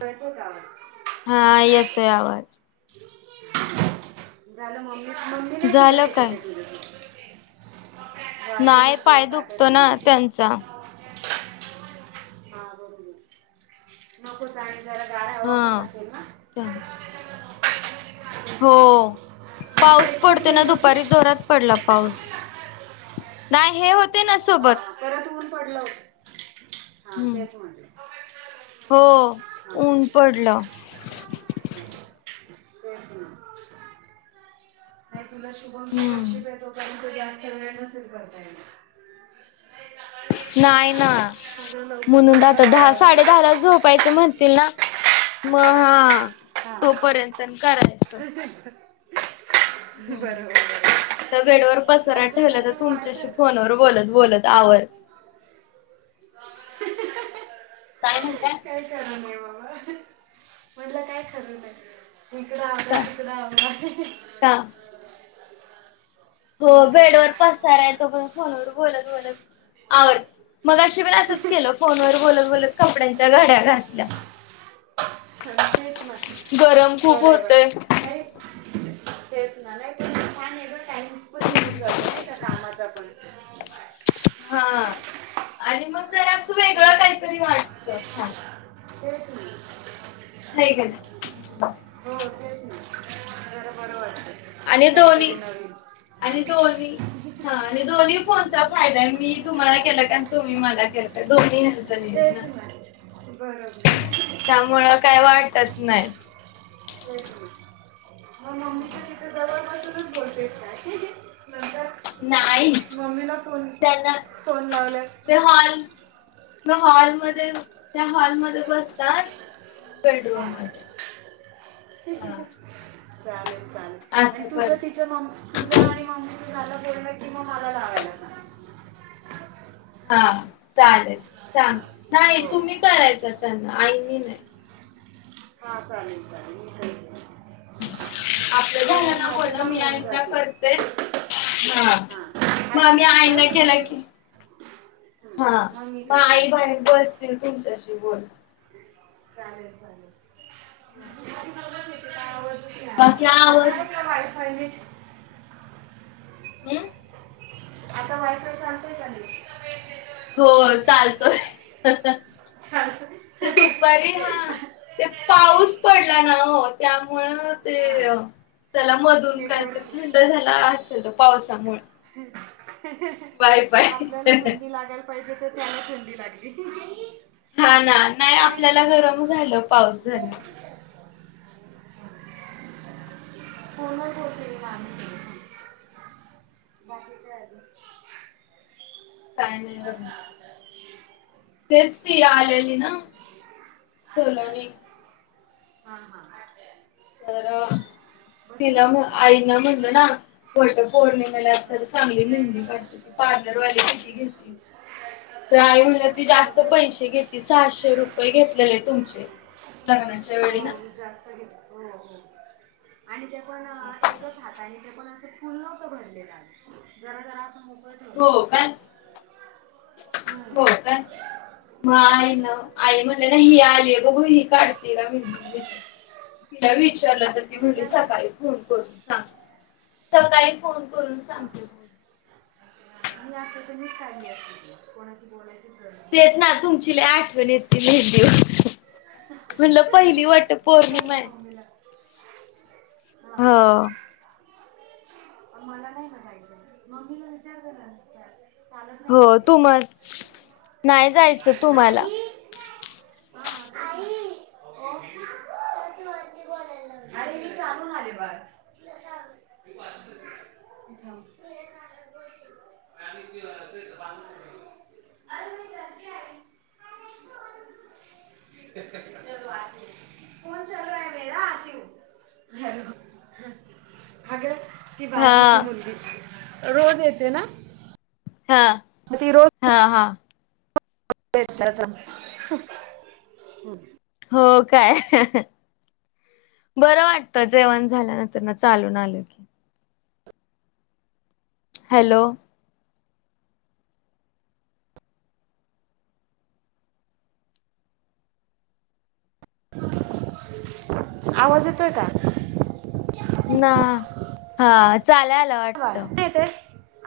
कळतो का आवाज हा येतोय आवाज. [unintelligible] झाल मम्मी मम्मी नाही फिरत झालं होती काय? त्या टिव्हीत नाहीय दोन दोन पाय दुखतो ना त्यांचा. हा बरोबर नको जाडी जरा गाडा हवा पण हा असेल ना? तेच हो ना. मग तू पाऊस एकटीच पडतो ना गेली होती दुपारी, जोरात पडला पाऊस. नाही. हे होते न हा परत ऊन पडल. हां हम्म तेच म्हणाल हां. हो हा ऊन ह. पडलं तेच म्हटलं. नाही ते तुला हम्म शुभमशीशपेतोत [unintelligible] सगळे नसेल करता येणारं. नाही ना. सगळं लवकर म्हणून लवकर आता दहा आवडावं साडे लागत दहा असेल ला झोपायचं म्हणतील ना. मग हा हां तोपर्यंत करायचं. बरोबर बरोबर. बेड वर पसारा नंतर ठेवलाय, तर नंतर तुमच्याशी वाढतं फोनवर बोलत बोलत आवर [inaudible] काय म्हणताय काही खर नाही म. [inaudible] म्हटलं काय खर नाहीये. इकडं आवरा का तिकडं आवरा का हो बेड वर पासाराय, तो पण फोनवर बोलत बोलत आवरते.. मगाशी पण असंच केलं फोनवर बोलत बोलत कपड्यांची च्या घड्या घातल्या. खरं तेच म्हंटल. गरम खूप बरंय बरय होतय. नाही तेच ना. नाई छान आहे बर का [unintelligible] पण निघून जातो कामाचा पण. हा आणि मग जरा असं वेगळं थोडंस काहीतरी वाटत छान. तेच ना. हाय का नाय? तेच नाजरां बरं वाटतंय आणि काहीतरी दोन्ही नवीन. आणि दोन्ही हा आणि दोन्ही फोनचा फायदाय, मी तुम्हाला केला का तुम्ही मला केला का दोन्ही हेंच तेच नियोजन ना बरोबर. ना त्यामुळं काय वाटत नाय. मम्मीच्या तिथ जवळ बसूनच बोलतेस काय? नंतर नाही मम्मीला फोन त्यांना फोन लावलाय बेहॉल म हॉलमध्ये त्या हॉलमध्ये बसतात आणि बेड हा रूम मध्ये हा. चालेल चालेल आणि असं तुझ करत तिच म, तुझ आणि मम्मीच झालं पूर्ण की मला लावायला सांग. हा चालेल सांग, हां नाही हो तुम्ही करायच त्यांना आईनी नाही.. हा चालेल चालेल मी करीन मग. आपलं झालना माझे बोलणं, पण मी होऊन आईना जातील करते. हा हां मग आधी मी तू कर आईना मग केलं तू की हं, हा मग मी म करते आई बाहेर मग बसतील तुमच्याशी बोलत. चालेल चालेल [unintelligible] [unintelligible] बाकी आवर आता वाई फायनली हम्म? आता वाईट चालतय का लगेच? हो चालतोय. [inaudible] चालतं दुपारी हा, ते पाऊस पडला ना ओ. म्हणून म हां ते त्याला मधून काहीतरी नेटवर्क इश्यू थंड झाला असेल त पावसामुळ. [inaudible] आपल्याला थंडी लागायला पाहिजे तर त्याला थंडी लागली. हा ना. नाही काय आपल्याला गरम झालं पाऊस झाल्यावर. फोन वर बोलतोय माणूस. बागेत हाय अजून. काय नाही बघा. तेच ती आलेली ना सलोनी. हा हा अच्छा. तर तिला होती का मग आईला म्हटलं ना, वटपौर्णिमा हां तर चांगली मेहंदी काढते. ती पार्लरवाली पैसे घेती. तर आई म्हणल्या ती हो जास्त तर पैसे घेती. सहाशे रुपये घेतलेले आहे तुमचे, लग्नाच्या वेळी ना. हो जास्त घेत हो हो आणि ते पण एकच हात आहे ते पण फुल न्हवत भरलेलं आहे. जरा जरा अस हो काय? हम्म. हो क? म आईना आई म्हण [unintelligible] विचारला तर ती मग म्हणली विचारलं का? सकाळी फोन करून सांग सकाळी. फोन करून बा सांगते म मी असते तर मीच काढली असती मग कोनाची तेच ना तुमची लय आठवण येतील एक दिवस. ह ह ह पौर्णिमा विचारला आहे. ना मामिला हो मला नाही करायचय मम्मीला विचार बर आमच्या. हो तुम्हाला नाही जायचं तुम्हाला. आई ओ अरे मी चालून आले बाळ. [unintelligible] चलो फोन चालू आहे ना. हॅलो अगं ती हा बाजूची मुलगी रोज येते ना हा हा हा हम हो काय. बरं वाटतं जेवण झाल्यानंतरन. चालून आलं की. हॅलो. आवाज येतोय का? ना हा चालेल्या आला वाटत. बाळ नाही येते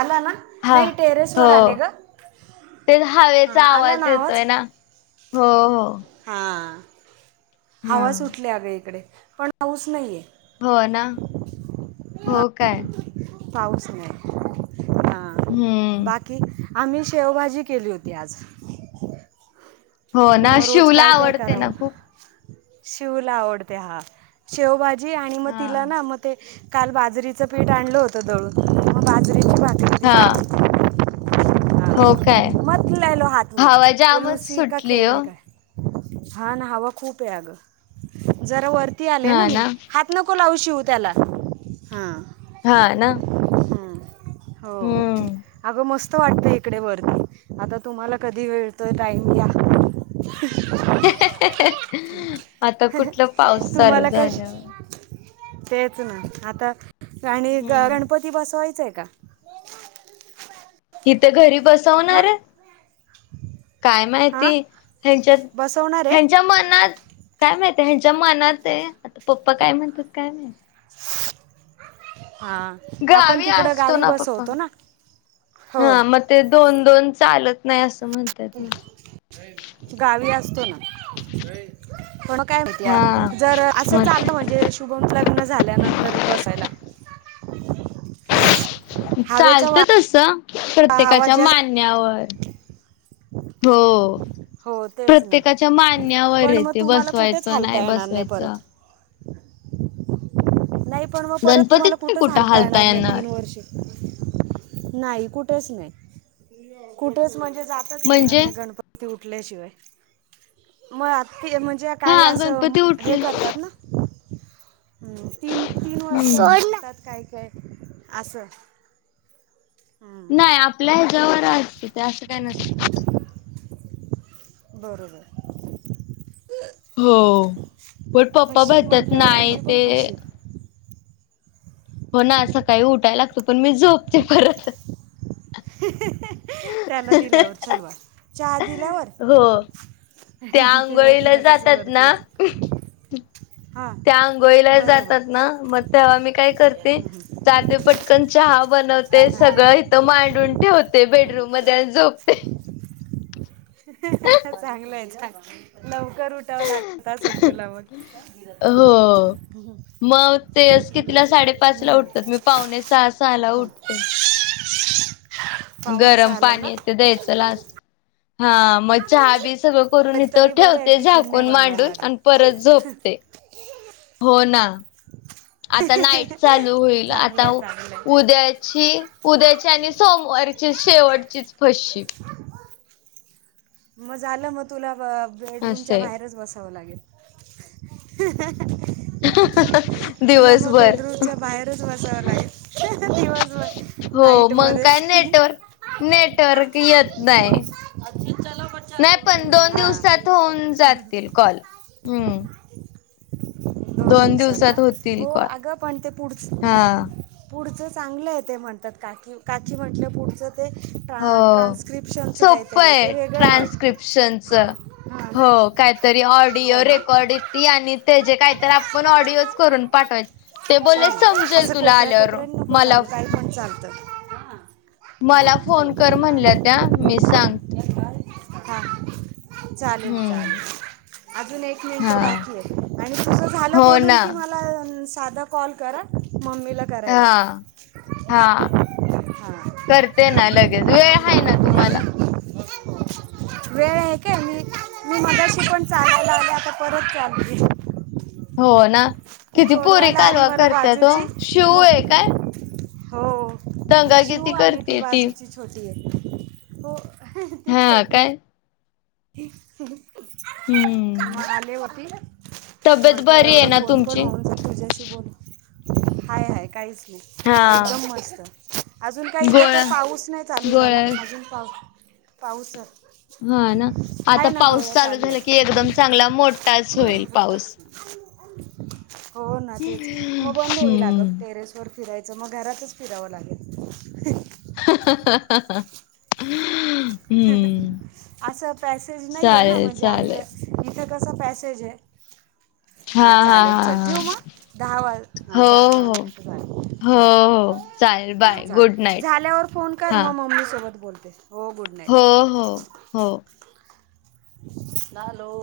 आला ना नाही टेरेसवर आले हो ग. ते हवेचा आवाज येतोय ना हो. हो. हां हा हवा सुठले अग इकडे. पण हऊस नाहीये. हो ना. हां हो काय. पाऊस नाही आहे. हा हम्म बाकी. आम्ही शेवभाजी केली होती आज. हो ना शिवला आवडते ना खूप. शेवला आवडते हा. शेवभाजी आणि मग हा तिला ना. मग ते. काल बाजरीचं पीठ आणलं होतं दळून. मग बाजरीची भाकरी हा. दिली हो काय. हां मत लेलो हातथ मे. हवा व जामच लूसी का सुटली हो खेळने का है. हा ना हवा खूप आहे अग. जरा वरती आले ना मी. हात नको लावु. शिव त्याला हा. हा ना हो हम्म अगं मस्त वाटत इकडे वरती. आता तुम्हाला कधी वळतोय टाईम या्. आता कुठलं पाऊस चालू तुम्हाला काय शि झाल्यावर तेच ना आता आणि ग हम्म गणपती बसवायच आहे. का [unintelligible] इथे घरी हां बसवणार ये? काय माहिती? हां हेच्यांत बसवणार आहे ह्यांच्या मनात काय माहितीय ह्याच्या मनात आहे, आता पप्पा काय म्हणतात काय माहित? [unintelligible] आपण गावी तिकडं असतो गावी ना पप्पा बसवतो ना हो हा मग ते दोन दोन चालतं नाही असं. म्हणतात ना गावी असतो ना [unintelligible] काय हा होती जर असं मग चाललं, म्हणजे शुभम लग्न झाल्यानंतर बसायला [unintelligible] हवेचा चालत वा तसं आवाज प्रत्येकाच्या जास्त मानण्यावरं. हो. हो तेच ना प्रत्येकाच्या मान्यावर पण य मग ते तुम्हाला कुठेच बसवायचं नाही हालता येणार परत बसवायचं. नाही पण मग परत तुम्हाला गणपतीत नाही कुठंच कुठं हालता येणार नाही तीन वर्षे. नाही कुठेच नाही, कुठेच म्हणजे जाताच येणार म्हणजे नाही, गणपती उठल्या शिवाय मग आ ते म्हणजे काही हा असं गणपती हे उठले करतात ना? हम्म, तीन तीन वर्ष हम्म करतात, सोड ना काही काही असं. नाही हम्म, आपल्या ह्याज्यावर असतं ते असं काय नसतं. बरोबरं. हो, पण पप्पा फशीप म्हणत्यात म्हटल्यावर नाही तुझी ते पण फशीप हो ना, सकाळी उठायला लागतं पण मी झोपते परत. त्याला दिल्यावर चलवा चहा दिल्यावर हो त्या त्याला आंघोळीला तिला कसं जातात वरती ना. होत हां त्या आंघोळीला बरोबर जातात ना. मग तेव्हा मी काय करते जातेघ पटकन चहा. चहा बनवते. सगळं इथ मांडून ठेवते. बेडरूम मध्ये आणि झोपते. चांगलं आहे चांगल लव कर उठावला [unintelligible] तुला मग हो. मग तेच कितीला साडेपाच ला उठतात मी पावणे सहा सहा ला उठते. [unintelligible] [unintelligible] पाहुणे गरम सहाला ना पाणी ते द्यायचं लास्ट. हां मग चहा बी सगळं करून तरी इथं तरी बरं आहे ठेवते टिफिन नाही झाकून मांडून बनवायला आणि लागत परत झोपते. हो ना. [inaudible] आता नाईट चालू होईल चांगलं आता आहे चांगलं आहे उद्याची उद्याची आणि सोमवारची शेवटचीच फशी. मग झालं मग तुला बेडरूमच्या असे बाहेरच बसा हो लागेल. [inaudible] तुला मग दिवसभर बेडरूमच्या बाहेरच बसावं लागेल दिवसभर हो मग नाईटमध्ये. काय नेटवर्क नेटवर्क येत नाही. अच्छा चल नाही पण दोन दिवसात होऊन जातील कॉल हम्म. दोन दिवसात ना हो अग पण ते पुढच हा पुढचच चांगलं आहे ते म्हणतात काकी काकी म्हटलं पुढचं ते ट्रा ट्रान्स्क्रिप्शनचं काहीतरी आहे. ते काय वेगळं आहे वाटतं ट्रान्स्क्रिप्शनच हां हो ना काहीतरी. ऑडिओ हो ना रेकॉर्ड ती आणि त्या जे काय तर आपण ऑडिओच करून पाठवायच. चल असं कोपऱ्या कोपऱ्यान नको मला चालू काय पण चालतं. मला हां चलो फोन कर म्हणल्या त्या मी सांग हां चालेल हम्म चालेल. अजून एक मिनिट हा बाकी आहे आणि तुझं झालं हो बोलून ना कि मला साधा कॉल कर हां. हां हां हां करते ना लगेच. वेळ आहे ना तुम्हाला? वेळ आहे काय मी मी मघाशी पण चालयला आले आता परत चालते. हो ना किती पुरी कालवा मला करत्यात ओ बाजूची शिव आहे मग काय? हो दंगा शिव किती आणि ती करते बाजूची छोटी आहे. हो ती हा छोटी काय हम्म. [unintelligible] मग आले होती तब्येत म्हंटलं बरी आहे एवढा ना फोन पण तुमची होऊन जा तुझ्याशी बोलून. हाय हाय काहीच हा एकदम मस्त अजून काही इथे तर गोळ्या पाऊस नाही चालू झाला. गोळ्या अजून पाऊस पाऊस [unintelligible] हां ना, आता आहे ना पाऊस गोळ्या चालू झाला की आहे एकदम चांगला मोठाच होईल पाऊस. हो ना, तेच मग बंद होईल अगं हम्म टेरेस वर फिराय च मग घरातच फिरावं लागेल. [unintelligible] हम्म असं पॅसेज नाही हे ना, चालेल म्हणजे चालेल. आपलं इथे कसा पॅसेज हे. हा हां हा चालेल हा चल हा ठेऊ मग दहा वाज हां हो दहा, दहा हो मिनिटे झाले हो बाय. हो चालेल हां बाय गुड चालेल नाईट. झाल्यावर फोन कर हा म मम्मी सोबत बोलते हो गुड नाईट. हो हो हो. लालो